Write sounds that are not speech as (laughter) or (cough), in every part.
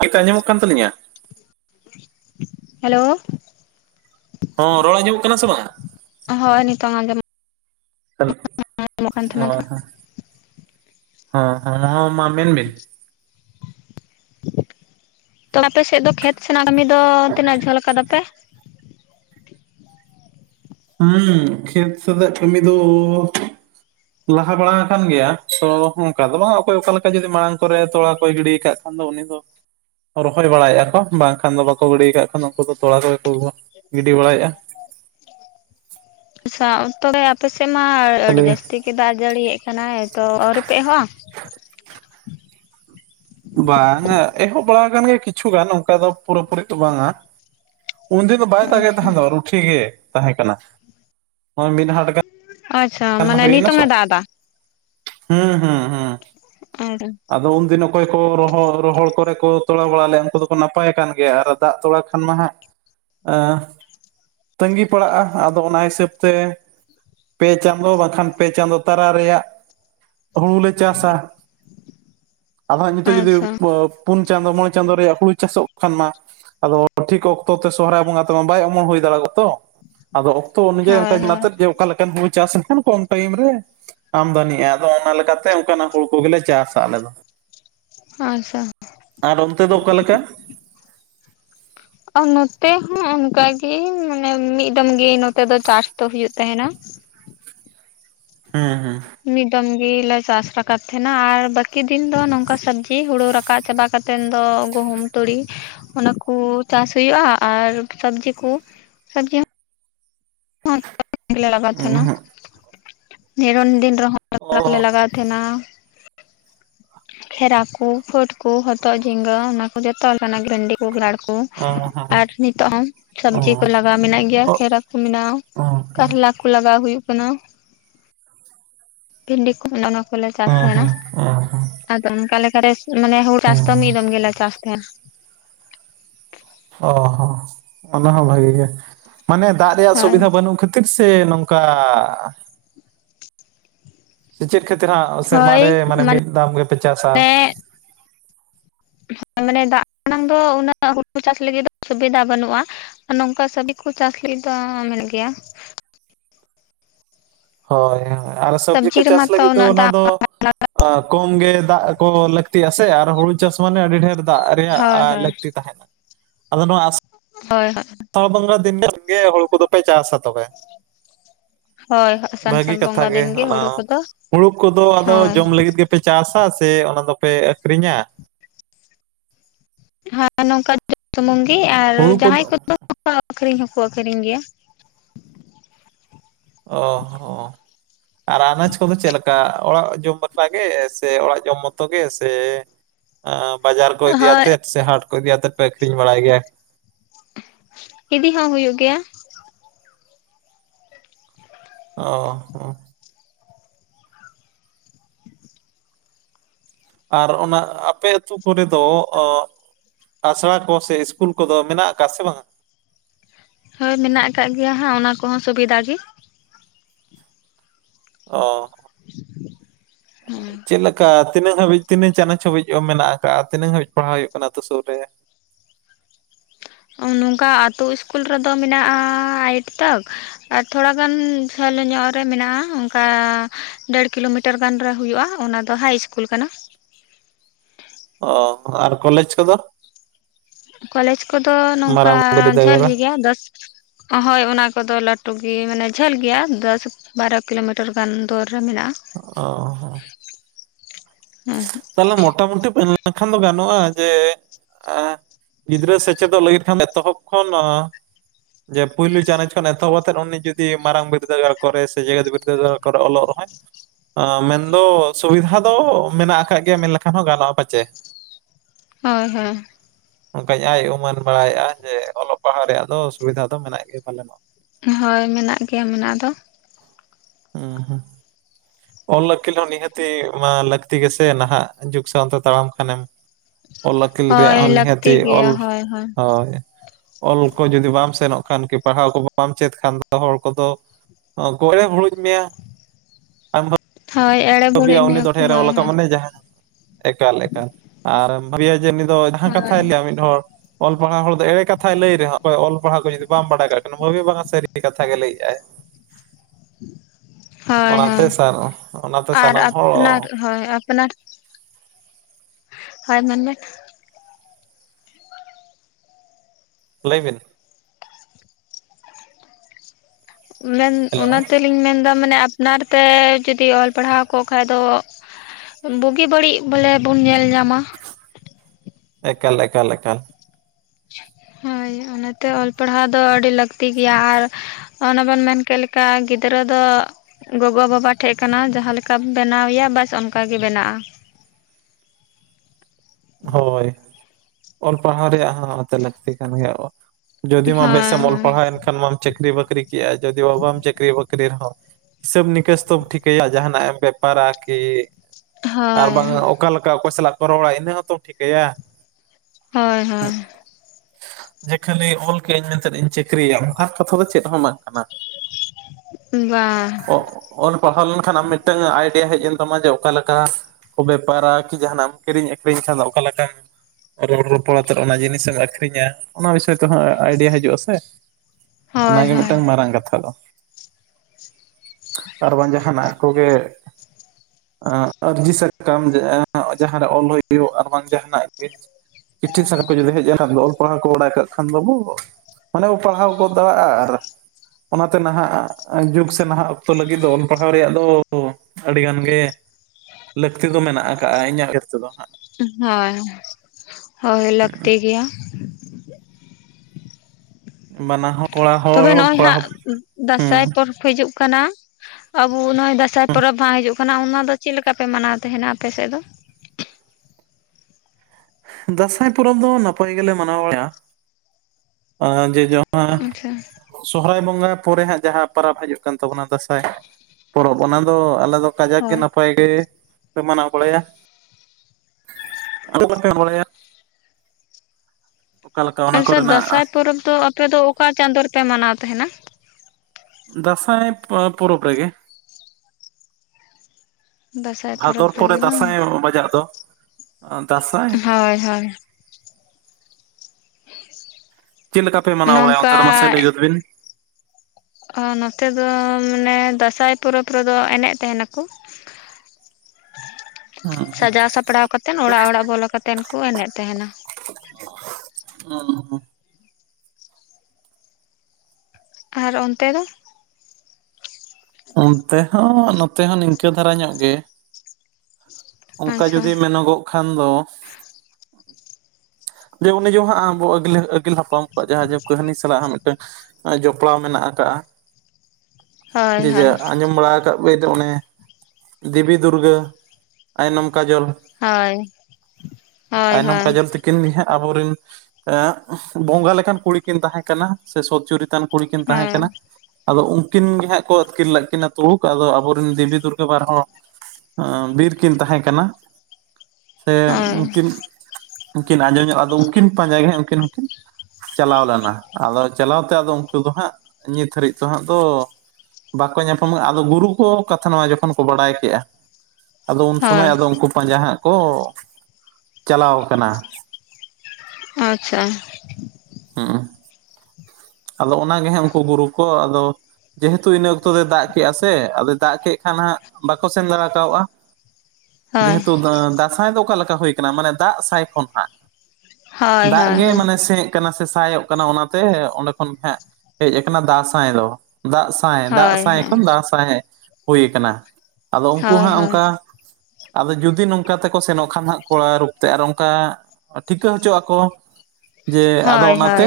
ᱴᱷᱤᱠ ᱟᱧᱚᱢᱚᱜ ᱠᱟᱱ ᱛᱟᱞᱤᱧᱟ ᱦᱮᱞᱳ ᱦᱚᱸ ᱨᱚᱲ ᱟᱡᱚᱢᱚᱜ ᱠᱟᱱᱟ ᱥᱮ ᱵᱟᱝ ᱦᱳᱭ ᱱᱤᱛᱚᱝ ᱟᱡᱚᱢᱚᱜ ᱛᱟᱦᱮᱱᱟ ᱛᱚ (unintelligible) ᱛᱚ ᱟᱯᱮ ᱥᱮᱫ ᱫᱚ ᱠᱷᱮᱛ ᱥᱮᱱᱟᱜ ᱠᱟᱹᱢᱤ ᱫᱚ ᱛᱤᱱᱟᱹᱜ ᱡᱷᱟᱹᱞ ᱟᱠᱟᱫᱟ ᱯᱮ ᱦᱩᱸ ᱠᱷᱮᱛ ᱥᱮᱱᱟᱜ ᱠᱟᱹᱢᱤ ᱫᱚ ᱞᱟᱦᱟ ᱵᱟᱲᱟ ᱟᱠᱟᱱ ᱜᱮᱭᱟ ᱛᱚ ᱚᱱᱠᱟ ᱫᱚ ᱵᱟᱝ ᱚᱠᱚᱭ ᱚᱠᱟᱞᱮᱠᱟ ᱡᱩᱫᱤ ᱢᱟᱲᱟᱝ ᱠᱚᱨᱮ ᱛᱚᱲᱟ ᱠᱚᱭ ᱜᱤᱰᱤ ᱟᱠᱟᱫ ᱟᱫᱚ ᱩᱱᱤ ᱫᱚ ᱨᱚᱦᱚᱭ ᱵᱟᱲᱟᱭᱮᱫ ᱟᱠᱚ ᱵᱟᱝᱠᱷᱟᱱ ᱫᱚ ᱵᱟᱠᱚ ᱜᱤᱰᱤ ᱟᱠᱟᱫ ᱠᱷᱟᱱ ᱩᱱᱠᱩ ᱫᱚ ᱛᱚᱲᱟ ᱠᱚᱜᱮ ᱠᱚ ᱜᱤᱰᱤ ᱵᱟᱲᱟᱭᱮᱫᱼᱟ ᱛᱚ ᱟᱯᱮᱥᱮᱫ ᱢᱟ ᱟᱹᱰᱤ ᱠᱷᱟᱹᱞᱤ ᱡᱟᱹᱥᱛᱤ ᱜᱮ ᱫᱟᱜ ᱡᱟᱹᱲᱤᱭᱮᱫ ᱠᱟᱱᱟᱭ ᱛᱚ ᱟᱶᱨᱤ ᱯᱮ ᱮᱦᱚᱵᱟ ᱵᱟᱝᱟ ᱮᱦᱚᱵ ᱵᱟᱲᱟ ᱟᱠᱟᱱ ᱜᱮᱭᱟ ᱠᱤᱪᱷᱩ ᱜᱟᱱ ᱚᱱᱠᱟ ᱫᱚ ᱯᱩᱨᱟᱹ ᱯᱩᱨᱤ ᱫᱚ ᱵᱟᱝᱟ ᱩᱱᱫᱤᱱ ᱫᱚ ᱵᱟᱭ ᱫᱟᱜᱮᱫ ᱛᱟᱦᱮᱸ ᱟᱪᱪᱷᱟ ᱫᱚ ᱨᱩᱴᱷᱤ ᱜᱮ ᱛᱟᱦᱮᱸ ᱠᱟᱱᱟ ᱱᱚᱜᱼᱚᱭ ᱢᱤᱫ ᱦᱟᱴ ᱜᱟᱱ ᱟᱪᱪᱷᱟ ᱢᱤᱫ ᱦᱟᱴ ᱢᱟ ᱢᱟᱱᱮ ᱱᱤᱛᱚᱝ ᱦᱩᱭᱱᱟᱥᱚ ᱮ ᱫᱟᱜ ᱦᱩᱸ ᱦᱩᱸ ᱦᱩᱸ ᱟᱫᱚ ᱟᱫᱚ ᱩᱱᱫᱤᱱ ᱚᱠᱚᱭ ᱠᱚ ᱨᱚᱦᱚᱲ ᱨᱚᱦᱚᱲ ᱠᱚᱨᱮ ᱠᱚ ᱛᱚᱞᱟ ᱵᱟᱲᱟ ᱞᱮᱫᱟ ᱩᱱᱠᱩ ᱫᱚᱠᱚ ᱱᱟᱯᱟᱭ ᱟᱠᱟᱱ ᱜᱮᱭᱟ ᱟᱨ ᱫᱟᱜ ᱛᱚᱞᱟ ᱠᱷᱟᱱ ᱢᱟᱦᱟᱸᱜ ᱟᱸ ᱛᱟᱹᱜᱤ ᱯᱟᱲᱟᱜᱼᱟ ᱟᱫᱚ ᱚᱱᱟ ᱦᱤᱥᱟᱹᱵ ᱛᱮ ᱯᱮ ᱪᱟᱸᱫᱚ ᱵᱟᱝᱠᱷᱟᱱ ᱯᱮ ᱪᱟᱸᱫᱚ ᱛᱟᱨᱟ ᱨᱮᱭᱟᱜ ᱦᱩᱲᱩᱞᱮ ᱪᱟᱥᱟ ᱟᱫᱚ ᱦᱟᱸᱜ ᱱᱤᱛᱚᱜ ᱡᱩᱫᱤ ᱟᱪᱪᱷᱟ ᱯᱩᱱ ᱪᱟᱸᱫᱳ ᱢᱚᱬᱮ ᱪᱟᱸᱫᱳ ᱨᱮᱭᱟᱜ ᱦᱩᱲᱩ ᱪᱟᱥᱚᱜ ᱠᱷᱟᱱ ᱢᱟ ᱟᱫᱚ ᱴᱷᱤᱠ ᱚᱠᱛᱚ ᱛᱮ ᱥᱚᱦᱦᱟᱭ ᱵᱚᱸᱜᱟ ᱛᱮᱢᱟ ᱵᱟᱭ ᱚᱢᱚᱱ ᱦᱩᱭ ᱫᱟᱲᱮᱭᱟᱜᱼᱟ ᱛᱚ ᱟᱫᱚ ᱚᱠᱛᱚ ᱚᱱᱩᱡᱟᱭᱤ ᱦᱳᱭ ᱚᱱᱠᱟᱛᱮ ᱦᱳᱭ ᱡᱮ ᱚᱠᱟ ᱞᱮᱠᱟᱱ ᱦᱩᱲᱩ ᱪᱟᱥ ᱠᱚᱢ ᱴᱟᱭᱤᱢ ᱨᱮ ᱟᱢᱫᱟᱱᱤᱼᱟ ᱟᱫᱚ ᱚᱱᱟ ᱞᱮᱠᱟᱛᱮ ᱚᱱᱠᱟᱱᱟᱜ ᱦᱩᱲ ᱠᱚᱜᱮᱞᱮ ᱪᱟᱥ ᱮᱫᱟ ᱟᱞᱮ ᱫᱚ ᱟᱪᱪᱷᱟ ᱟᱨ ᱚᱱᱛᱮ ᱫᱚ ᱚᱠᱟᱞᱮᱠᱟ ᱟᱨ ᱱᱚᱛᱮ ᱦᱚᱸ ᱚᱱᱠᱟᱜᱤ ᱢᱟᱱᱮ ᱢᱤᱫ ᱫᱚᱢ ᱜᱮ ᱱᱚᱛᱮ ᱫᱚ ᱪᱟᱥ ᱦᱩᱭᱩᱜ ᱛᱟᱦᱮᱸᱱᱟ ᱦᱩᱸ ᱦᱩᱸ ᱦᱩᱸ ᱢᱤᱫ ᱫᱚᱢ ᱜᱮᱞᱮ ᱪᱟᱥ ᱟᱠᱟᱫ ᱛᱟᱦᱮᱸᱱᱟ ᱟᱨ ᱵᱟᱠᱤ ᱫᱤᱱ ᱫᱚ ᱱᱚᱝᱠᱟ ᱥᱚᱵᱽᱡᱤ ᱦᱩᱲᱩ ᱨᱟᱠᱟᱵ ᱪᱟᱵᱟ ᱠᱟᱛᱮᱱ ᱫᱚ ᱜᱩᱦᱩᱢ ᱛᱩᱲᱤ ᱚᱱᱟᱠᱚ ᱪᱟᱥ ᱦᱩᱭᱩᱜᱼᱟ ᱟᱨ ᱥᱚᱵᱽᱡᱤ ᱠᱚ ᱥᱚᱵᱽᱡᱤ (unintelligible) ᱞᱟᱜᱟᱣ ᱛᱟᱦᱮᱸᱱᱟ ᱩᱸᱦᱩᱜ ᱱᱤᱨᱚᱱ ᱫᱤᱱ ᱨᱮᱦᱚᱸ (unintelligible) ᱠᱚ ᱞᱮ ᱞᱟᱜᱟᱶ ᱛᱟᱦᱮᱱᱟ ᱠᱷᱮᱨᱟ ᱠᱚ ᱯᱷᱟᱹᱴ ᱠᱚ ᱦᱚᱛᱚᱫ ᱡᱷᱤᱸᱜᱟᱹ ᱚᱱᱟ ᱠᱚ ᱡᱚᱛᱚ ᱞᱮᱠᱟᱱᱟᱜ ᱵᱷᱮᱱᱰᱤ ᱠᱚ ᱵᱮᱸᱜᱟᱲ ᱠᱚ ᱟᱨ ᱱᱤᱛᱚᱜ ᱦᱚᱸ ᱥᱚᱵᱽᱡᱤ ᱠᱚ ᱞᱟᱜᱟᱣ ᱢᱮᱱᱟᱜ ᱜᱮᱭᱟ ᱠᱷᱮᱨᱟ ᱠᱚ ᱢᱮᱱᱟᱜᱼᱟ ᱠᱟᱨᱞᱟ ᱠᱚ ᱞᱟᱜᱟᱣ ᱦᱩᱭᱩᱜ ᱠᱟᱱᱟ ᱵᱷᱮᱱᱰᱤ ᱠᱚ ᱢᱟᱱᱮ ᱚᱱᱟ ᱠᱚᱞᱮ ᱪᱟᱥ ᱛᱟᱦᱮᱱᱟ ᱟᱫᱚ ᱚᱱᱠᱟ ᱞᱮᱠᱟ ᱨᱮ ᱢᱟᱱᱮ ᱦᱩᱲ ᱪᱟᱥ ᱫᱚᱢ ᱢᱤᱫ ᱫᱚᱢ ᱜᱮᱞᱮ ᱪᱟᱥ ᱛᱟᱦᱮᱸᱫ ᱚ ᱦᱚᱸ ᱚᱱᱟ ᱦᱚᱸ ᱵᱷᱟᱜᱤ ᱜᱮ ᱢᱟᱱᱮ ᱫᱟᱜ ᱨᱮᱭᱟᱜ ᱥᱩᱵᱤᱫᱷᱟ ᱦᱳᱭ ᱵᱟᱹᱱᱩᱜ ᱠᱷᱟᱹᱛᱤᱨ ᱠᱷᱟᱹᱛᱤᱨ ᱥᱮ ᱱᱚᱝᱠᱟ ᱥᱮ ᱪᱮᱫ ᱠᱷᱟᱹᱛᱤᱨ ᱦᱟᱸᱜ, ᱥᱮᱨᱢᱟᱨᱮ ᱢᱟᱱᱮ ᱢᱤᱫ ᱫᱟᱢ ᱜᱮᱯᱮ ᱪᱟᱥᱟ? ᱢᱟᱱᱮ ᱫᱟᱜ ᱢᱟᱲᱟᱝ ᱫᱚ ᱩᱱᱟᱹᱜ ᱦᱩᱲᱩ ᱪᱟᱥ ᱞᱟᱹᱜᱤᱫ ᱫᱚ ᱥᱩᱵᱤᱫᱟ ᱵᱟᱹᱱᱩᱜᱼᱟ᱾ ᱟᱨ ᱱᱚᱝᱠᱟ ᱥᱚᱵᱡᱤ ᱠᱚ ᱪᱟᱥ ᱞᱟᱹᱜᱤᱫ ᱫᱚ ᱢᱮᱱᱟᱜ ᱜᱮᱭᱟ᱾ ᱦᱳᱭ ᱦᱳᱭ ᱟᱨ ᱥᱚᱵᱽᱡᱤ ᱠᱚ ᱪᱟᱥ ᱨᱮᱢᱟᱛᱚ ᱞᱟᱹᱜᱤᱫ ᱫᱚ ᱩᱱᱟᱹᱜ ᱚᱱᱟ ᱫᱟᱢ ᱫᱚᱼᱼ ᱠᱚᱢ ᱜᱮ ᱫᱟᱜ ᱠᱚ ᱞᱟᱹᱠᱛᱤᱜ ᱟ ᱥᱮ ᱟᱨ ᱦᱩᱲᱩ ᱪᱟᱥ ᱢᱟᱱᱮ ᱟᱹᱰᱤ ᱰᱷᱮᱨ ᱫᱟᱜ ᱨᱮᱭᱟᱜ ᱦᱳᱭ ᱦᱳᱭ ᱞᱟᱠᱛᱤ ᱛᱟᱦᱮᱱᱟ ᱟᱫᱚ ᱱᱚᱣᱟ ᱦᱳᱭ ᱦᱳᱭ ᱟᱥᱟᱲ ᱵᱚᱸᱜᱟ ᱫᱤᱱ ᱜᱮ ᱛᱚᱵᱮ ᱦᱳᱲᱳ ᱠᱚᱫᱚᱯᱮ ᱪᱟᱥᱟ ᱛᱚᱵᱮ᱾ ᱦᱳᱭ ᱟᱥᱟᱱ ᱵᱷᱟᱹᱜᱤ ᱥᱟᱱ ᱠᱟᱛᱷᱟ ᱵᱚᱸᱜᱟ ᱜᱮ ᱫᱤᱱ ᱚᱱᱟ ᱦᱩᱲᱩ ᱦᱚ ᱠᱚᱫᱚ ᱦᱩᱲᱩ ᱠᱚᱫᱚ ᱟᱫᱚ ᱦᱳᱭ ᱡᱚᱢ ᱞᱟᱹᱜᱤᱫ ᱜᱮᱼᱼ ᱜᱮᱞᱮ ᱪᱟᱥᱟ ᱥᱮ ᱚᱱᱟ ᱫᱚᱯᱮ ᱟᱹᱠᱷᱨᱤᱧᱟ ᱦᱮᱸ ᱱᱚᱝᱠᱟ ᱡᱚᱢ ᱥᱩᱢᱩᱝ ᱜᱮ, ᱟᱨ ᱡᱟᱦᱟᱸᱭ ᱠᱚᱫᱚ ᱟᱠᱷᱨᱤᱧ ᱦᱚᱸᱠᱚ ᱟᱠᱷᱨᱤᱧ ᱜᱮᱭᱟ᱾ ᱚ ᱦᱚᱸ ᱟᱨ ᱟᱱᱟᱡᱽ ᱠᱚᱫᱚ ᱪᱮᱫ ᱞᱮᱠᱟ? ᱚᱲᱟᱜ ᱡᱚᱢ ᱵᱟᱠᱷᱨᱟ ᱜᱮ ᱥᱮ ᱚᱲᱟᱜ ᱡᱚᱢ ᱢᱚᱛᱚ ᱜᱮ ᱥᱮᱼᱼ ᱵᱟᱡᱟᱨ ᱠᱚ ᱦᱳᱭ ᱤᱫᱤᱭᱟᱛᱮᱮᱫ, ᱥᱮ ᱦᱟᱴ ᱠᱚ ᱤᱫᱤᱭᱟᱛᱮᱫ ᱯᱮ ᱟᱹᱷᱨᱤᱧ ᱵᱟᱲᱟᱭ ᱜᱮᱭᱟ? ᱤᱫᱤ ᱦᱚᱸ ᱦᱩᱭᱩᱜ ᱜᱮᱭᱟ᱾ ᱚ ᱦᱚ ᱟᱨ ᱚᱱᱟ ᱟᱯᱮ ᱟᱹᱛᱩ ᱠᱚᱨᱮ ᱫᱚᱼᱼ ᱟᱥᱲᱟ ᱠᱚ ᱥᱮ ᱤᱥᱠᱩᱞ ᱠᱚᱫᱚ ᱢᱮᱱᱟᱜ ᱟᱠᱟᱫᱟ ᱥᱮ ᱵᱟᱝ? ᱦᱳᱭ ᱢᱮᱱᱟᱜ ᱟᱠᱟᱫ ᱜᱮᱭᱟ ᱦᱟᱸᱜ ᱚᱱᱟ ᱠᱚᱦᱚᱸ ᱥᱩᱵᱤᱫᱷᱟ ᱜᱮ᱾ ᱚ ᱦᱮᱸ ᱪᱮᱫ ᱞᱮᱠᱟ ᱛᱤᱱᱟᱹᱜ ᱦᱟᱹᱵᱤᱡ ᱛᱤᱱᱟᱹᱜ ᱪᱟᱱᱟᱪ ᱦᱟᱹᱵᱤᱡ ᱢᱮᱱᱟᱜ ᱟᱠᱟᱫᱼᱟ ᱛᱤᱱᱟᱹᱜ ᱦᱟᱹᱵᱤᱡ ᱯᱟᱲᱦᱟᱣ ᱦᱩᱭᱩᱜ ᱠᱟᱱᱟ ᱟᱹᱛᱩ ᱥᱩᱨ ᱨᱮ? ᱱᱚᱝᱠᱟ ᱟᱹᱛᱳ ᱤᱥᱠᱩᱞ ᱨᱮᱫᱚ ᱢᱮᱱᱟᱜᱼᱟ ᱮᱭᱤᱴ ᱛᱟᱠ᱾ ᱟᱨ ᱛᱷᱚᱲᱟᱜᱟᱱ ᱡᱷᱟᱹᱞ ᱧᱚᱜ ᱨᱮ ᱢᱮᱱᱟᱜᱼᱟ ᱚᱱᱠᱟ ᱰᱮᱹᱲ ᱠᱤᱞᱳᱢᱤᱴᱟᱨ ᱢᱤᱴᱟᱨ ᱜᱟᱱ ᱨᱮ ᱦᱳᱭᱳᱼᱟ ᱚᱱᱟ ᱫᱚ ᱦᱟᱭ ᱤᱥᱠᱩᱞ ᱠᱟᱱᱟ᱾ ᱚ ᱟᱨ ᱠᱚᱞᱮᱡᱽ ᱠᱚᱫᱚ᱾ ᱠᱚᱞᱮᱡᱽ ᱠᱚᱫᱚ ᱱᱚᱝᱠᱟ ᱢᱟᱨᱟᱝ ᱡᱷᱟᱹᱞᱤ ᱵᱤᱨᱫᱟᱹᱜᱟᱲ ᱜᱮᱭᱟ ᱫᱚᱥ ᱦᱳᱭ ᱚᱱᱟ ᱠᱚᱫᱚ ᱞᱟᱹᱴᱩ ᱜᱮ, ᱢᱟᱱᱮ ᱡᱷᱟᱹᱞ ᱜᱮᱭᱟ ᱫᱚᱥ ᱵᱟᱨᱚ ᱠᱤᱞᱳᱢᱤᱴᱟᱨ ᱜᱟᱱ ᱫᱩᱨ ᱨᱮ ᱢᱮᱱᱟᱜᱼᱟ᱾ ᱚ ᱦᱮᱸ ᱦᱚᱸ ᱛᱟᱦᱚᱞᱮ ᱢᱳᱚᱴᱟᱢᱩᱴᱤ ᱢᱮᱱ ᱞᱮᱠᱷᱟᱱ ᱫᱚ ᱜᱟᱱᱚᱜᱼᱟ ᱡᱮ, ᱜᱤᱫᱽᱨᱟᱹ ᱥᱮᱪᱮᱫᱚᱜ ᱞᱟᱹᱜᱤᱫ ᱠᱷᱟᱱ ᱮᱛᱚᱦᱚᱵ ᱠᱷᱚᱱᱼᱼ ᱡᱮ ᱯᱳᱭᱞᱳ ᱪᱟᱱᱟᱪ ᱠᱷᱚᱱ ᱮᱛᱚᱦᱚᱵ ᱠᱟᱛᱮᱫ ᱩᱱᱤ ᱡᱩᱫᱤ ᱢᱟᱨᱟᱝ ᱵᱤᱨᱫᱟᱹᱜᱟᱲ ᱠᱚᱨᱮ ᱥᱮ ᱡᱮᱜᱮᱛ ᱵᱤᱨᱫᱟᱹᱜᱟᱲ ᱠᱚᱨᱮ ᱚᱞᱚᱜ ᱨᱮᱦᱚᱸᱼᱼ ᱢᱮᱱᱫᱚ ᱥᱩᱵᱤᱫᱷᱟ ᱫᱚ ᱢᱮᱱᱟᱜ ᱟᱠᱟᱟᱜ ᱜᱮᱭᱟ, ᱢᱮᱱ ᱞᱮᱠᱷᱟᱱ ᱦᱚᱸ ᱜᱟᱱᱚᱜᱼᱟ ᱯᱟᱪᱮ ᱦᱳᱭ, ᱦᱳᱭ ᱚᱱᱠᱟᱧ ᱟᱭ ᱩᱢᱟᱹᱱ ᱵᱟᱲᱟᱭᱮᱜᱼᱟ ᱡᱮ, ᱚᱞᱚᱜ ᱯᱟᱲᱦᱟᱜ ᱨᱮᱭᱟᱜ ᱫᱚ ᱥᱩᱵᱤᱫᱷᱟ ᱫᱚ ᱢᱮᱱᱟᱜ ᱜᱮᱭᱟ ᱯᱟᱞᱮᱱᱚᱜ ᱦᱳᱭ ᱢᱮᱱᱟᱜ ᱜᱮᱭᱟ ᱢᱮᱱᱟᱜ ᱫᱚ᱾ ᱩᱸ ᱦᱩᱸ ᱚᱞ ᱟᱹᱠᱤᱞ ᱦᱚᱸ ᱱᱤᱦᱟᱹᱛᱤ ᱚᱱᱟ ᱞᱟᱹᱠᱛᱤ ᱜᱮᱥᱮ ᱱᱟᱦᱟᱜ ᱡᱩᱜᱽ ᱥᱟᱶᱛᱮ ᱛᱟᱲᱟᱢ ᱠᱷᱟᱱᱮᱢ᱾ ᱚᱞ ᱟᱹᱠᱤᱞ ᱨᱮᱭᱟᱜ ᱦᱳᱭ ᱦᱚᱸ ᱞᱟᱹᱠᱛᱤ ᱱᱤᱦᱟᱹᱛᱤ ᱚᱞ, ᱜᱮᱭᱟ ᱦᱳᱭ ᱦᱳᱭ ᱚᱞ ᱠᱚ ᱡᱩᱫᱤ ᱵᱟᱢ ᱥᱮᱱᱚᱜ ᱠᱷᱟᱱ ᱠᱤ ᱯᱟᱲᱦᱟᱣ ᱠᱚ ᱵᱟᱢ ᱪᱮᱫᱽ ᱠᱷᱟᱱ ᱫᱚ ᱦᱚᱲ ᱠᱚᱫᱚᱼᱼ ᱚ ᱜ (unintelligible) ᱵᱷᱩᱸᱲᱩᱡ ᱢᱮᱭᱟ᱾ ᱟᱢ ᱠᱷᱚᱱ ᱦᱳᱭ ᱮᱲᱮ ᱵᱟᱹᱲᱤᱡ (unintelligible) ᱩᱱᱤ ᱢᱮᱭᱟ ᱫᱚ ᱠᱚ ᱰᱷᱮ ᱨᱮ ᱦᱳᱭ ᱚᱞ ᱟᱠᱟᱫ ᱦᱳᱭ ᱢᱟᱱᱮ ᱡᱟᱦᱟᱸᱭ ᱮᱠᱟᱞ ᱮᱠᱟᱞ ᱟᱨᱮᱢ ᱵᱷᱟᱵᱤᱭᱟ ᱡᱮ ᱩᱱᱤ ᱫᱚ ᱡᱟᱦᱟᱸ ᱦᱳᱭ ᱠᱟᱛᱷᱟᱭ ᱞᱟᱹᱭᱟ ᱢᱤᱫ ᱦᱚᱲ ᱚᱞ ᱯᱟᱲᱦᱟᱣ ᱦᱚᱲ ᱫᱚ ᱮᱲᱮ ᱠᱟᱛᱷᱟᱭ ᱞᱟᱹᱭ ᱨᱮᱦᱚᱸ ᱚᱠᱚᱭ ᱚᱞ ᱯᱟᱲᱦᱟᱣ ᱠᱚ ᱡᱩᱫᱤ ᱵᱟᱢ ᱵᱟᱰᱟᱭ ᱠᱟᱜ ᱠᱷᱟᱱ ᱵᱷᱟᱵᱤ ᱵᱟᱝᱟ ᱥᱟᱹᱨᱤ ᱠᱟᱛᱷᱟ ᱜᱮ ᱞᱟᱹᱭᱮᱜᱼᱟᱭ᱾ (inaudible) (inaudible) ᱦᱳᱭ ᱚᱱᱟᱛᱮ ᱦᱳᱭ ᱥᱟᱨ ᱟᱨ ᱟᱯᱱᱟᱨ ᱦᱳᱭ ᱟᱯᱱᱟᱨ ᱦᱳᱭ ᱢᱮᱱ ᱢᱮ ᱾ ᱞᱟᱹᱭ ᱵᱤᱱ ᱾ ᱢᱮᱱ ᱦᱮᱞᱳ ᱚᱱᱟ ᱛᱮᱞᱤᱧ ᱢᱮᱱᱫᱟ ᱢᱟᱱᱮ ᱟᱯᱱᱟᱨ ᱛᱮ ᱡᱩᱫᱤ ᱚᱞ ᱯᱟᱲᱦᱟᱣ ᱠᱚᱜ ᱠᱷᱟᱡ ᱫᱚ, ᱵᱩᱜᱤ ᱵᱟᱹᱲᱤᱡ ᱵᱚᱞᱮ ᱵᱚᱱ ᱧᱮᱞ ᱧᱟᱢᱟ ᱾ ᱮᱠᱟᱞ ᱮᱠᱟᱞ ᱮᱠᱟᱞ ᱾ ᱦᱳᱭ, ᱚᱱᱟᱛᱮ ᱚᱞ ᱯᱟᱲᱦᱟᱣ ᱫᱚ ᱟᱹᱰᱤ ᱞᱟᱹᱠᱛᱤ ᱜᱮᱭᱟ ᱟᱨ ᱚᱱᱮ ᱵᱮᱱ ᱢᱮᱱᱠᱮᱫ ᱞᱮᱠᱟ ᱜᱤᱫᱽᱨᱟᱹ ᱫᱚ, ᱜᱚᱜᱚ ᱵᱟᱵᱟ ᱴᱷᱮᱡ ᱠᱟᱱᱟ, ᱡᱟᱦᱟᱸ ᱞᱮᱠᱟᱢ ᱵᱮᱱᱟᱣᱮᱭᱟ ᱵᱟᱥ ᱚᱱᱠᱟᱜᱮ ᱵᱮᱱᱟᱜᱼᱟ ᱾ ᱦᱳᱭ ᱚᱞ ᱯᱟᱲᱦᱟᱣ ᱨᱮᱭᱟᱜ ᱦᱚᱸ ᱟᱫᱚ ᱞᱟᱹᱠᱛᱤ ᱠᱟᱱ ᱜᱮᱭᱟ᱾ ᱡᱩᱫᱤ ᱢᱟ ᱦᱳᱭ ᱵᱮᱥᱮᱢ ᱚᱞ ᱦᱳᱭ ᱯᱟᱲᱦᱟᱣ ᱮᱱᱠᱷᱟᱱ ᱢᱟᱢ ᱪᱟᱹᱠᱨᱤ ᱵᱟᱹᱠᱨᱤ ᱠᱮᱜᱼᱟ ᱾ ᱡᱩᱫᱤ ᱵᱟᱢ ᱪᱟᱹᱠᱨᱤ ᱵᱟᱹᱠᱨᱤ ᱨᱮᱦᱚᱸ ᱦᱤᱥᱟᱹᱵ ᱱᱤᱠᱟᱹᱥ ᱛᱚᱢ ᱴᱷᱤᱠᱟᱹᱭᱟ, ᱡᱟᱦᱟᱱᱟᱜ ᱮᱢ ᱵᱮᱯᱟᱨᱟ ᱠᱤ ᱾ ᱟᱨ ᱦᱳᱭ ᱵᱟᱝ ᱚᱠᱟ ᱞᱮᱠᱟ ᱚᱠᱚᱭ ᱥᱟᱞᱟᱜ ᱠᱚ ᱨᱚᱲᱟ ᱤᱱᱟᱹ ᱦᱚᱸᱛᱚᱢ ᱴᱷᱤᱠᱟᱹᱭᱟ ᱾ ᱦᱳᱭ ᱦᱳᱭ (inaudible) ᱡᱮ ᱠᱷᱟᱹᱞᱤ ᱚᱞ ᱠᱮᱜᱼ ᱟᱹᱧ ᱢᱮᱱᱛᱮ ᱤᱧ ᱪᱟᱹᱠᱨᱤᱭᱟ ᱚᱱᱠᱟᱱ ᱠᱟᱛᱷᱟ ᱫᱚ ᱪᱮᱫ ᱦᱚᱸ ᱵᱟᱝᱠᱟᱱᱟ ᱾ ᱵᱟᱝ ᱾ ᱚᱞ ᱯᱟᱲᱦᱟᱣ ᱞᱮᱱᱠᱷᱟᱱ ᱟᱢ ᱢᱤᱫᱴᱟᱹᱝ ᱟᱭᱰᱤᱭᱟ ᱦᱮᱡ ᱮᱱ ᱛᱟᱢᱟ, ᱡᱮ ᱚᱠᱟ ᱞᱮᱠᱟ ᱠᱚ ᱵᱮᱯᱟᱨᱟ ᱠᱤ ᱡᱟᱦᱟᱱᱟᱜ ᱮᱢ ᱠᱤᱨᱤᱧ ᱟᱹᱠᱷᱨᱤᱧ ᱠᱷᱟᱱ ᱫᱚ ᱚᱠᱟ ᱞᱮᱠᱟᱢ ᱨᱚᱲ ᱨᱚᱯᱚᱲ ᱟᱛᱮᱫ ᱚᱱᱟ ᱡᱤᱱᱤᱥ ᱮᱢ ᱟᱹᱠᱷᱨᱤᱧᱟ ᱚᱱᱟ ᱵᱤᱥᱚᱭ ᱛᱮᱦᱚᱸ ᱟᱭᱰᱤᱭᱟ ᱦᱤᱡᱩᱜᱼᱟ ᱥᱮ ᱾ ᱦᱳᱭ ᱚᱱᱟᱜᱮ ᱦᱳᱭ ᱢᱤᱫᱴᱟᱝ ᱢᱟᱨᱟᱝ ᱠᱟᱛᱷᱟ ᱫᱚ ᱾ ᱟᱨᱵᱟᱝ ᱡᱟᱦᱟᱱᱟᱜ ᱠᱚᱜᱮ ᱾ ᱟᱹᱨᱡᱤ ᱥᱟᱠᱟᱢ ᱡᱟᱦᱟᱸᱨᱮ ᱚᱞ ᱦᱳᱭᱳᱜ ᱟᱨ ᱵᱟᱝ ᱡᱟᱦᱟᱱᱟᱜ ᱜᱮ ᱪᱤᱴᱷᱤ ᱥᱟᱱᱟᱢ ᱠᱚ ᱡᱩᱫᱤ ᱦᱮᱡ ᱮᱱᱟ ᱫᱚ ᱚᱞ ᱯᱟᱲᱦᱟᱣ ᱠᱚ ᱵᱟᱲᱟᱭ ᱠᱟᱜ ᱠᱷᱟᱱ ᱫᱚᱵᱚ ᱢᱟᱱᱮ ᱯᱟᱲᱦᱟᱣ ᱠᱚ ᱫᱟᱲᱮᱜᱼᱟ ᱾ ᱟᱨ ᱚᱱᱟᱛᱮ ᱱᱟᱦᱟᱜ ᱡᱩᱜᱽ ᱥᱮ ᱱᱟᱦᱟᱜ ᱚᱠᱛᱚ ᱞᱟᱹᱜᱤᱫ ᱫᱚ ᱚᱞ ᱯᱟᱲᱦᱟᱣ ᱨᱮᱭᱟᱜ ᱫᱚ ᱟᱹᱰᱤ ᱜᱟᱱ ᱜᱮ ᱞᱟᱹᱠᱛᱤ ᱫᱚ ᱢᱮᱱᱟᱜ ᱟᱠᱟᱜᱼᱟ ᱤᱧᱟᱹᱜ ᱩᱭᱟᱹᱨ ᱛᱮᱫᱚ ᱦᱟᱸᱜ ᱾ ᱦᱳᱭ, ᱦᱳᱭ ᱞᱟᱹᱠᱛᱤ ᱜᱮᱭᱟ ᱾ ᱢᱟᱱᱟ ᱦᱚᱸ ᱠᱚᱲᱟ ᱦᱚᱲ ᱛᱚᱵᱮ ᱱᱚᱜᱼᱚᱭ ᱠᱚᱲᱟ ᱦᱟᱸᱜ ᱦᱚᱯ ᱫᱟᱸᱥᱟᱭ ᱦᱩᱸ ᱯᱚᱨᱚᱵᱽ ᱦᱤᱡᱩᱜ ᱠᱟᱱᱟ, ᱟᱵᱚ ᱱᱚᱜᱼᱚᱭ ᱫᱟᱸᱥᱟᱭ ᱯᱚᱨᱚᱵᱽ ᱦᱟᱸᱜ ᱦᱤᱡᱩᱜ ᱠᱟᱱᱟ ᱚᱱᱟ ᱫᱚ ᱪᱮᱫ ᱞᱮᱠᱟ ᱯᱮ ᱢᱟᱱᱟᱣ ᱛᱟᱦᱮᱱᱟ ᱟᱯᱮ ᱥᱮᱫ ᱫᱚ? ᱫᱟᱸᱥᱟᱭ ᱯᱚᱨᱚᱵᱽ ᱫᱚ ᱱᱟᱯᱟᱭ ᱜᱮᱞᱮ ᱢᱟᱱᱟᱣ ᱵᱟᱲᱟ ᱟᱨ ᱡᱮ ᱡᱚᱢ ᱢᱟ ᱟᱪᱪᱷᱟ ᱥᱚᱦᱚᱨᱟᱭ ᱵᱚᱸᱜᱟ ᱯᱚᱨᱮ ᱦᱟᱸᱜ ᱡᱟᱦᱟᱸ ᱯᱚᱨᱚᱵᱽ ᱦᱤᱡᱩᱜ ᱠᱟᱱ ᱛᱟᱵᱚᱱᱟ ᱫᱟᱸᱥᱟᱭ ᱯᱚᱨᱚᱵᱽ ᱚᱱᱟ ᱫᱚ ᱟᱞᱮ ᱫᱚ, ᱠᱷᱡᱟᱠ ᱜᱮ, ᱦᱳᱭ ᱱᱟᱯᱟᱭ ᱜᱮ, ᱞᱮ ᱢᱟᱱᱟᱣ ᱵᱟᱲᱟᱭᱟ ᱾ ᱮ (unintelligible) ᱵᱚᱞᱮᱭᱟ (unintelligible) ᱞᱮᱠᱟ ᱚᱱᱟ ᱟᱪᱪᱷᱟ, ᱠᱚᱨᱮᱱᱟᱜ ᱫᱟᱸᱥᱟᱭ ᱯᱚᱨᱚᱵᱽ ᱫᱚ ᱟᱯᱮ ᱫᱚ ᱚᱠᱟ ᱪᱟᱸᱫᱚ ᱨᱮ ᱯᱮ ᱢᱟᱱᱟᱣ ᱛᱟᱦᱮᱱᱟ? ᱫᱟᱸᱥᱟᱭ ᱯᱚᱨᱚᱵᱽ ᱨᱮᱜᱮ ᱾ ᱫᱟᱸᱥᱟᱭ ᱯᱚᱨᱚᱵᱽ ᱵᱷᱟᱫᱚᱨ ᱯᱚᱨᱮ ᱨᱮᱜᱮ ᱵᱟᱝ ᱫᱟᱸᱥᱟᱭ ᱵᱟᱡᱟᱜ ᱫᱚ ᱫᱟᱸᱥᱟᱭ ᱾ ᱦᱳᱭ ᱦᱳᱭ ᱾ ᱪᱮᱫ ᱞᱮᱠᱟ ᱯᱮ ᱢᱟᱱᱟᱣ ᱵᱟᱲᱟᱭ ᱚᱱᱛᱮ ᱫᱚ ᱢᱟᱥᱮ ᱱᱚᱝᱠᱟ ᱞᱟᱹᱭᱚᱫ ᱵᱤᱱ? ᱚ ᱱᱚᱛᱮ ᱫᱚ ᱢᱟᱱᱮ ᱫᱟᱸᱥᱟᱭ ᱯᱚᱨᱚᱵᱽ ᱨᱮᱫᱚ ᱮᱱᱮᱡ ᱛᱟᱦᱮᱱᱟ ᱠᱚ ᱾ (inaudible) ᱥᱟᱡᱟᱣ ᱥᱟᱯᱲᱟᱣ ᱠᱟᱛᱮ ᱚᱲᱟᱜ ᱚᱲᱟᱜ ᱵᱚᱞᱚ ᱠᱟᱛᱮ ᱠᱚ ᱮᱱᱮᱡ ᱛᱟᱦᱮᱱᱟ ᱾ ᱦᱩᱸ ᱦᱩᱸ ᱾ ᱟᱨ ᱚᱱᱛᱮ ᱫᱚ? ᱚᱱᱛᱮ ᱦᱚᱸ ᱱᱚᱛᱮ ᱦᱚᱸ ᱱᱤᱝᱠᱟᱹ ᱫᱷᱟᱨᱟ ᱧᱚᱜ ᱜᱮ, ᱚᱱᱠᱟ ᱟᱪᱪᱷᱟ ᱡᱩᱫᱤ ᱢᱮᱱᱚᱜᱚᱜ ᱠᱷᱟᱱ ᱫᱚ ᱡᱮ ᱩᱱᱤ ᱡᱟ ᱦᱟᱸᱜ ᱟᱵᱚ ᱟᱹᱜᱤᱞ ᱦᱟᱯᱲᱟᱢ ᱡᱟᱦᱟᱸ ᱟᱸᱡᱚᱢ ᱠᱟᱹᱦᱱᱤ ᱥᱟᱞᱟᱜ ᱦᱚᱸ ᱢᱤᱫᱴᱟᱝ ᱡᱚᱯᱲᱟᱣ ᱢᱮᱱᱟᱜ ᱟᱠᱟᱟᱜᱼᱟ᱾ ᱦᱳᱭ ᱡᱮ ᱡᱟ ᱦᱳᱭ ᱟᱸᱡᱚᱢ ᱵᱟᱲᱟ ᱟᱠᱟᱫ ᱦᱳᱭ ᱫᱚ ᱚᱱᱮ ᱫᱮᱵᱤ ᱫᱩᱨᱜᱟᱹ ᱟᱭᱱᱚᱢ ᱠᱟᱡᱚᱞ ᱦᱳᱭ ᱦᱳᱭ ᱟᱭᱱᱚᱢ ᱦᱳᱭ ᱠᱟᱡᱚᱞ ᱛᱤᱠ ᱠᱤᱱ ᱟᱵᱚᱨᱤᱱ ᱵᱚᱸᱜᱟ ᱞᱮᱠᱟᱱ ᱠᱩᱲᱤ ᱠᱤᱱ ᱛᱟᱦᱮᱸ ᱠᱟᱱᱟ, ᱥᱮ ᱥᱚᱛ ᱪᱚᱨᱤᱛᱟᱱ ᱠᱩᱲᱤ ᱠᱤᱱ ᱛᱟᱦᱮᱸ ᱦᱳᱭ ᱠᱟᱱᱟ ᱟᱫᱚ ᱩᱱᱠᱤᱱ ᱜᱮ ᱦᱟᱸᱜ ᱠᱚ ᱟᱹᱛᱠᱤᱨ ᱞᱮᱫ ᱠᱤᱱᱟ ᱛᱩᱲᱩᱠ ᱟᱫᱚ ᱟᱵᱚᱨᱮᱱ ᱫᱮᱵᱤ ᱫᱩᱨᱜᱟᱹ ᱵᱟᱨ ᱦᱚᱲ ᱵᱤᱨ ᱠᱤᱱ ᱛᱟᱦᱮᱸ ᱠᱟᱱᱟ ᱥᱮ ᱦᱳᱭ ᱩᱱᱠᱤᱱ ᱩᱱᱠᱤᱱ ᱟᱸᱡᱚᱢ ᱧᱚᱜ ᱟᱫᱚ ᱩᱱᱠᱤᱱ ᱯᱟᱸᱡᱟ ᱜᱮ ᱦᱮᱸ ᱩᱱᱠᱤᱱ ᱦᱚᱸᱠᱤᱱ ᱪᱟᱞᱟᱣ ᱞᱮᱱᱟ, ᱟᱫᱚ ᱪᱟᱞᱟᱣᱛᱮ ᱟᱫᱚ ᱩᱱᱠᱩ ᱫᱚ ᱦᱟᱸᱜ ᱱᱤᱛ ᱦᱟᱹᱨᱤᱡ ᱫᱚ ᱦᱟᱸᱜ ᱫᱚ ᱵᱟᱠᱚ ᱧᱟᱯᱟᱢᱚᱜᱼᱟ, ᱟᱫᱚ ᱜᱩᱨᱩ ᱠᱚ ᱠᱟᱛᱷᱟ ᱱᱚᱣᱟ ᱡᱚᱠᱷᱚᱱ ᱠᱚ ᱵᱟᱲᱟᱭ ᱠᱮᱜᱼᱟ ᱾ ᱟᱫᱚ ᱩᱱ ᱥᱚᱢᱚᱭ ᱦᱳᱭ ᱟᱫᱚ ᱩᱱᱠᱩ ᱯᱟᱸᱡᱟ ᱦᱟᱸᱜ ᱠᱚ ᱪᱟᱞᱟᱣ ᱠᱟᱱᱟ᱾ ᱟᱪᱪᱷᱟ ᱦᱩᱸ ᱟᱫᱚ ᱚᱱᱟᱜᱮ ᱦᱟᱸᱜ ᱩᱱᱠᱩ ᱜᱩᱨᱩ ᱠᱚ ᱟᱫᱚ ᱡᱮᱦᱩᱛᱩ ᱤᱱᱟᱹ ᱚᱠᱛᱚ ᱫᱚᱭ ᱫᱟᱜ ᱠᱮᱫᱼᱟ ᱥᱮ ᱟᱫᱚᱭ ᱫᱟᱜ ᱠᱮᱫ ᱠᱷᱟᱱ ᱦᱟᱸᱜ ᱵᱟᱠᱚ ᱥᱮᱱ ᱫᱟᱲᱮ ᱠᱟᱣᱼᱟᱜ᱾ ᱦᱳᱭ ᱡᱮᱦᱮᱛᱩ ᱫᱟᱸᱥᱟᱭ ᱫᱚ ᱚᱠᱟᱮᱠᱟ ᱦᱩᱭ ᱠᱟᱱᱟ ᱢᱟᱱᱮ ᱫᱟᱜ ᱥᱟᱭ ᱠᱷᱚᱱᱟᱜ᱾ ᱦᱳᱭ ᱫᱟᱜ ᱦᱳᱭ ᱜᱮ ᱦᱳᱭ ᱢᱟᱱᱮ ᱥᱮᱜ ᱠᱟᱱᱟ ᱥᱮ ᱥᱟᱭᱚᱜ ᱠᱟᱱᱟ ᱚᱱᱟᱛᱮ ᱚᱸᱰᱮ ᱦᱮᱡ ᱠᱟᱱᱟ ᱫᱟᱸᱥᱟᱭ ᱫᱚ ᱫᱟᱜ ᱥᱟᱭ ᱫᱟᱜ ᱦᱳᱭ ᱥᱟᱭ ᱠᱷᱚᱱ ᱫᱟᱸ ᱥᱟᱭ ᱦᱮᱸ ᱦᱩᱭ ᱠᱟᱱᱟ ᱟᱫᱚ ᱩᱱᱠᱩ ᱦᱟᱸᱜ ᱦᱳᱭ ᱦᱳᱭ ᱦᱳᱭ ᱚᱱᱠᱟ ᱟᱫᱚ ᱡᱩᱫᱤ ᱱᱚᱝᱠᱟ ᱛᱮᱠᱚ ᱥᱮᱱᱚᱜ ᱠᱷᱟᱱ ᱦᱟᱜ ᱠᱚᱲᱟ ᱨᱩᱯ ᱛᱮ ᱟᱨ ᱚᱱᱠᱟ ᱴᱷᱤᱠᱟᱹ ᱦᱚᱪᱚ ᱟᱠᱚ ᱡᱮ ᱟᱫᱚ ᱦᱳᱭ ᱚᱱᱟᱛᱮ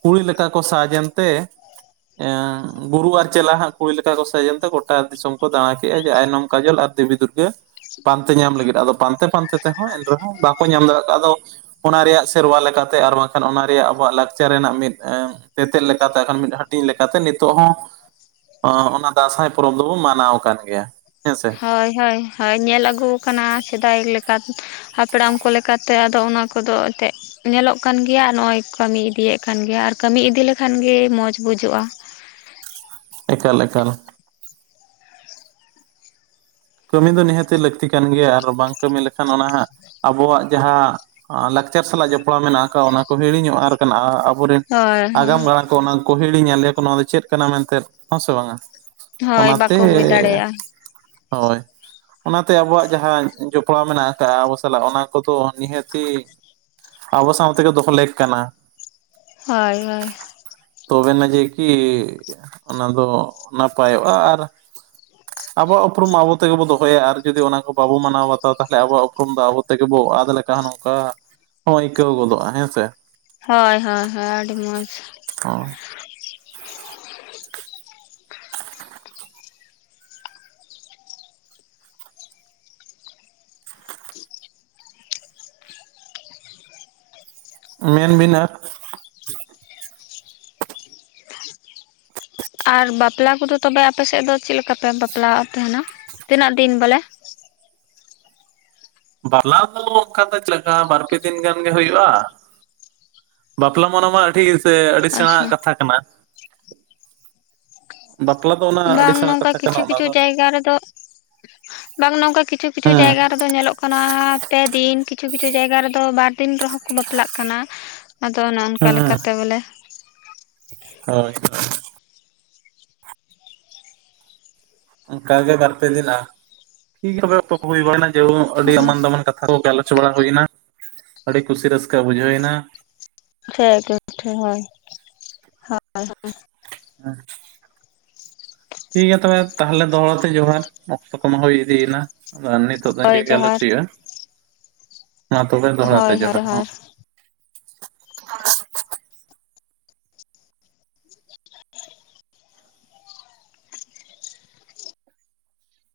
ᱠᱩᱲᱤ ᱞᱮᱠᱟ ᱠᱟ ᱠᱚ ᱥᱟᱡ ᱮᱱᱛᱮ ᱜᱩᱨᱩ ᱟᱨ ᱪᱮᱞᱟ ᱦᱟᱸᱜ ᱠᱩᱲᱤ ᱞᱮᱠᱟ ᱠᱚ ᱥᱟᱡᱮᱱᱛᱮ ᱜᱚᱴᱟ ᱫᱤᱥᱚᱢ ᱠᱚ ᱫᱟᱬᱟ ᱠᱮᱫᱼᱟ ᱡᱮ ᱟᱭᱱᱚᱢ ᱠᱟᱡᱚᱞ ᱟᱨ ᱫᱮᱵᱤ ᱫᱩᱨᱜᱟᱹ ᱯᱟᱱᱛᱮ ᱧᱟᱢ ᱞᱟᱹᱜᱤᱫ ᱟᱫᱚ ᱯᱟᱱᱛᱮ ᱯᱟᱱᱛᱮ ᱛᱮᱦᱚᱸ ᱮᱱᱨᱮᱦᱚᱸ ᱵᱟᱠᱚ ᱧᱟᱢ ᱫᱟᱲᱮᱭᱟᱜ ᱠᱚᱣᱟ, ᱟᱫᱚ ᱚᱱᱟ ᱨᱮᱭᱟᱜ ᱥᱮᱨᱣᱟ ᱞᱮᱠᱟᱛᱮ ᱟᱨ ᱵᱟᱝᱠᱷᱟᱱ ᱚᱱᱟ ᱨᱮᱭᱟᱜ ᱟᱵᱚᱣᱟᱜ ᱞᱟᱠᱪᱟᱨ ᱨᱮᱱᱟᱜ ᱢᱤᱫ ᱛᱮᱛᱮᱫ ᱞᱮᱠᱟᱛᱮ ᱠᱷᱟᱱ ᱢᱤᱫ ᱦᱟᱹᱴᱤᱧ ᱞᱮᱠᱟᱛᱮ ᱱᱤᱛᱚᱜ ᱦᱚᱸ ᱚᱱᱟ ᱫᱟᱸᱥᱟᱭ ᱯᱚᱨᱚᱵᱽ ᱫᱚᱵᱚ ᱢᱟᱱᱟᱣ ᱟᱠᱟᱱ ᱜᱮᱭᱟ ᱦᱮᱸ ᱥᱮ᱾ ᱦᱳᱭ ᱦᱳᱭ ᱦᱳᱭ ᱧᱮᱞ ᱟᱹᱜᱩ ᱟᱠᱟᱱᱟ ᱥᱮᱫᱟᱭ ᱞᱮᱠᱟ ᱦᱟᱯᱲᱟᱢ ᱠᱚ ᱞᱮᱠᱟᱛᱮ ᱟᱫᱚ ᱚᱱᱟ ᱠᱚᱫᱚ ᱮᱱᱛᱮᱫ ᱧᱮᱞᱚᱜ ᱠᱟᱱᱜᱮᱭᱟ ᱱᱚᱜᱼᱚᱭ ᱠᱟᱹᱢᱤ ᱤᱫᱤᱭᱮᱫ ᱠᱟᱱᱜᱮᱭᱟ ᱟᱨ ᱠᱟᱹᱢᱤ ᱤᱫᱤ ᱞᱮᱠᱷᱟᱱᱜᱮ ᱢᱚᱸᱡᱽ ᱵᱩᱡᱟᱹᱜᱼᱟ᱾ ᱮᱠᱟᱞ ᱮᱠᱟᱞ ᱠᱟᱹᱢᱤ ᱫᱚ ᱱᱤᱦᱟᱹᱛᱤ ᱞᱟᱹᱠᱛᱤ ᱠᱟᱱ ᱜᱮᱭᱟ, ᱟᱨ ᱵᱟᱝ ᱠᱟᱹᱢᱤ ᱞᱮᱠᱷᱟᱱ ᱚᱱᱟ ᱦᱟᱸᱜ ᱟᱵᱚᱣᱟᱜ ᱡᱟᱦᱟᱸ ᱞᱟᱠᱪᱟᱨ ᱥᱟᱞᱟᱜ ᱡᱚᱯᱲᱟᱣ ᱢᱮᱱᱟᱜ ᱟᱠᱟᱫᱟ ᱚᱱᱟ ᱠᱚ ᱦᱤᱲᱤᱧᱚᱜᱼᱟ ᱠᱟᱱᱟ, ᱟᱸ ᱟᱵᱚᱨᱮᱱ ᱦᱳᱭ ᱦᱳᱭ ᱟᱜᱟᱢ ᱜᱟᱲᱟᱝ ᱠᱚ ᱚᱱᱟ ᱠᱚ ᱦᱤᱲᱤᱧᱟ ᱞᱮᱭᱟ ᱠᱚ ᱱᱚᱣᱟ ᱫᱚ ᱪᱮᱫ ᱠᱟᱱᱟ ᱢᱮᱱᱛᱮ ᱦᱮᱸ ᱥᱮ ᱵᱟᱝᱼᱟ ᱦᱳᱭ ᱚᱱᱟᱛᱮ ᱵᱟᱠᱚ ᱵᱩᱡᱽ ᱫᱟᱲᱮᱭᱟᱜᱼᱟ ᱦᱳᱭ ᱚᱱᱟᱛᱮ ᱟᱵᱚᱣᱟᱜ ᱡᱟᱦᱟᱸ ᱡᱚᱯᱲᱟᱣ ᱢᱮᱱᱟᱜ ᱟᱠᱟᱫ ᱟᱵᱚ ᱥᱟᱞᱟᱜ ᱚᱱᱟ ᱠᱚᱫᱚ ᱱᱤᱦᱟᱹᱛᱤ ᱟᱵᱚ ᱥᱟᱶᱛᱮᱜᱮ ᱫᱚᱦᱚ ᱞᱮᱠ ᱠᱟᱱᱟ ᱦᱳᱭ ᱦᱳᱭ ᱛᱚᱵᱮᱱᱟ ᱡᱮ ᱠᱤ ᱚᱱᱟ ᱫᱚ ᱱᱟᱯᱟᱭᱚᱜᱼᱟ ᱟᱨ ᱟᱵᱚ ᱩᱯᱨᱩᱢ ᱟᱵᱚ ᱛᱮᱜᱮ ᱵᱚ ᱫᱚᱦᱚᱭᱟ ᱟᱨ ᱡᱩᱫᱤ ᱚᱱᱟ ᱠᱚ ᱵᱟᱵᱚ ᱢᱟᱱᱟᱣ ᱵᱟᱛᱟᱣᱟ ᱛᱟᱦᱚᱞᱮ ᱟᱵᱚᱣᱟᱜ ᱩᱯᱨᱩᱢ ᱫᱚ ᱟᱵᱚ ᱛᱮᱜᱮ ᱵᱚ ᱟᱫ ᱞᱮᱠᱟ ᱱᱚᱝᱠᱟ ᱦᱚᱸ ᱟᱹᱭᱠᱟᱹᱣ ᱜᱚᱫᱚᱜᱼᱟ ᱦᱮᱸ ᱥᱮ ᱦᱳᱭ ᱦᱳᱭ ᱦᱳᱭ ᱟᱹᱰᱤ ᱢᱚᱡᱽ ᱦᱚᱸ ᱢᱮᱱᱵᱤᱱ ᱟᱨ ᱟᱨ ᱵᱟᱯᱞᱟ ᱠᱚᱫᱚ ᱛᱚᱵᱮ ᱟᱯᱮᱥᱮᱫ ᱫᱚ ᱪᱮᱫ ᱞᱮᱠᱟᱯᱮ ᱵᱟᱯᱞᱟᱜ ᱛᱟᱦᱮᱱᱟ ᱛᱤᱱᱟᱹᱜ ᱫᱤᱱ ᱵᱚᱞᱮ ᱵᱟᱞᱟ ᱫᱚ ᱚᱱᱠᱟ ᱫᱚ ᱪᱮᱜᱠᱟ ᱵᱟᱨᱯᱮ ᱫᱤᱱ ᱜᱟᱱ ᱜᱤ ᱦᱩᱭᱩᱜᱼᱟ ᱵᱟᱯᱞᱟ ᱢᱟᱱᱟ ᱢᱟ ᱟᱹᱰᱤ ᱥᱮ ᱟᱹᱰᱤ ᱥᱮᱬᱟ ᱟᱪᱪᱷᱟ ᱦᱟᱜ ᱠᱟᱛᱷᱟ ᱠᱟᱱᱟ ᱵᱟᱯᱞᱟ ᱫᱚ ᱚᱱᱟ ᱟᱹᱰᱤ ᱵᱟᱝ ᱥᱮᱬᱟ ᱱᱚᱝᱠᱟ ᱠᱟᱛᱷᱟ ᱠᱟᱱᱟ ᱠᱤᱪᱷᱩ ᱚᱱᱟ ᱠᱤᱪᱷᱩ ᱫᱚ ᱡᱟᱭᱜᱟ ᱨᱮᱫᱚ ᱵᱟᱝ ᱱᱚᱝᱠᱟ ᱠᱤᱪᱷᱩ ᱠᱤᱪᱷᱩ ᱦᱮᱸ ᱡᱟᱭᱜᱟ ᱨᱮᱫᱚ ᱧᱮᱞᱚᱜ ᱠᱟᱱᱟ ᱾ ᱯᱮ ᱫᱤᱱ ᱠᱤᱪᱷᱩ ᱠᱤᱪᱷᱩ ᱡᱟᱭᱜᱟ ᱨᱮᱫᱚ ᱵᱟᱨ ᱫᱤᱱ ᱨᱮᱦᱚᱸ ᱠᱚ ᱵᱟᱯᱞᱟᱜ ᱠᱟᱱᱟ ᱾ ᱟᱫᱚ ᱚᱱ ᱚᱱᱠᱟ ᱦᱮᱸ ᱞᱮᱠᱟᱛᱮ ᱵᱚᱞᱮ ᱾ ᱦᱳᱭ ᱦᱳᱭ ᱚᱱᱠᱟ ᱜᱮ ᱵᱟᱨ ᱯᱮ ᱫᱤᱱ ᱟᱜ ᱴᱷᱤᱠ ᱜᱮᱭᱟ ᱚᱯᱮ ᱥᱟᱶ ᱦᱩᱭᱱᱟ ᱡᱮ ᱟᱹᱰᱤ ᱦᱚᱸᱜᱼᱚᱭ ᱮᱢᱟᱱ ᱫᱟᱢᱟᱱ ᱠᱟᱛᱷᱟ ᱾ ᱟᱵᱚ ᱜᱟᱞᱚᱪ ᱵᱟᱲᱟ ᱦᱩᱭᱱᱟ ᱾ ᱟᱹᱰᱤ ᱠᱩᱥᱤ ᱨᱟᱹᱥᱠᱟᱹ ᱵᱩᱡᱷᱟᱹᱣ ᱮᱱᱟ ᱾ (inaudible) ᱜᱮ ᱴᱷᱤᱠ ᱦᱳᱭ ᱦᱳᱭ ᱦᱮᱸ ᱴᱷᱤᱠ ᱜᱮᱭᱟ ᱛᱚᱵᱮ ᱛᱟᱦᱚᱞᱮ ᱫᱚᱦᱲᱟᱛᱮ ᱡᱚᱦᱟᱨ ᱾ ᱚᱠᱛᱚ ᱠᱚᱢᱟ ᱦᱩᱭ ᱤᱫᱤ ᱭᱮᱱᱟ ᱾ ᱟᱫᱚ ᱱᱤᱛᱚᱜ ᱫᱚᱜ ᱤᱱᱟᱹ ᱦᱳᱭ ᱜᱮ ᱜᱟᱞᱚᱪ ᱡᱚᱦᱟᱨ ᱦᱩᱭᱩᱜᱼᱟ ᱾ ᱢᱟ ᱛᱚᱵᱮ ᱫᱚᱦᱲᱟᱛᱮ ᱦᱳᱭ ᱦᱳᱭ ᱡᱚᱦᱟᱨ ᱾ ᱦᱚᱸ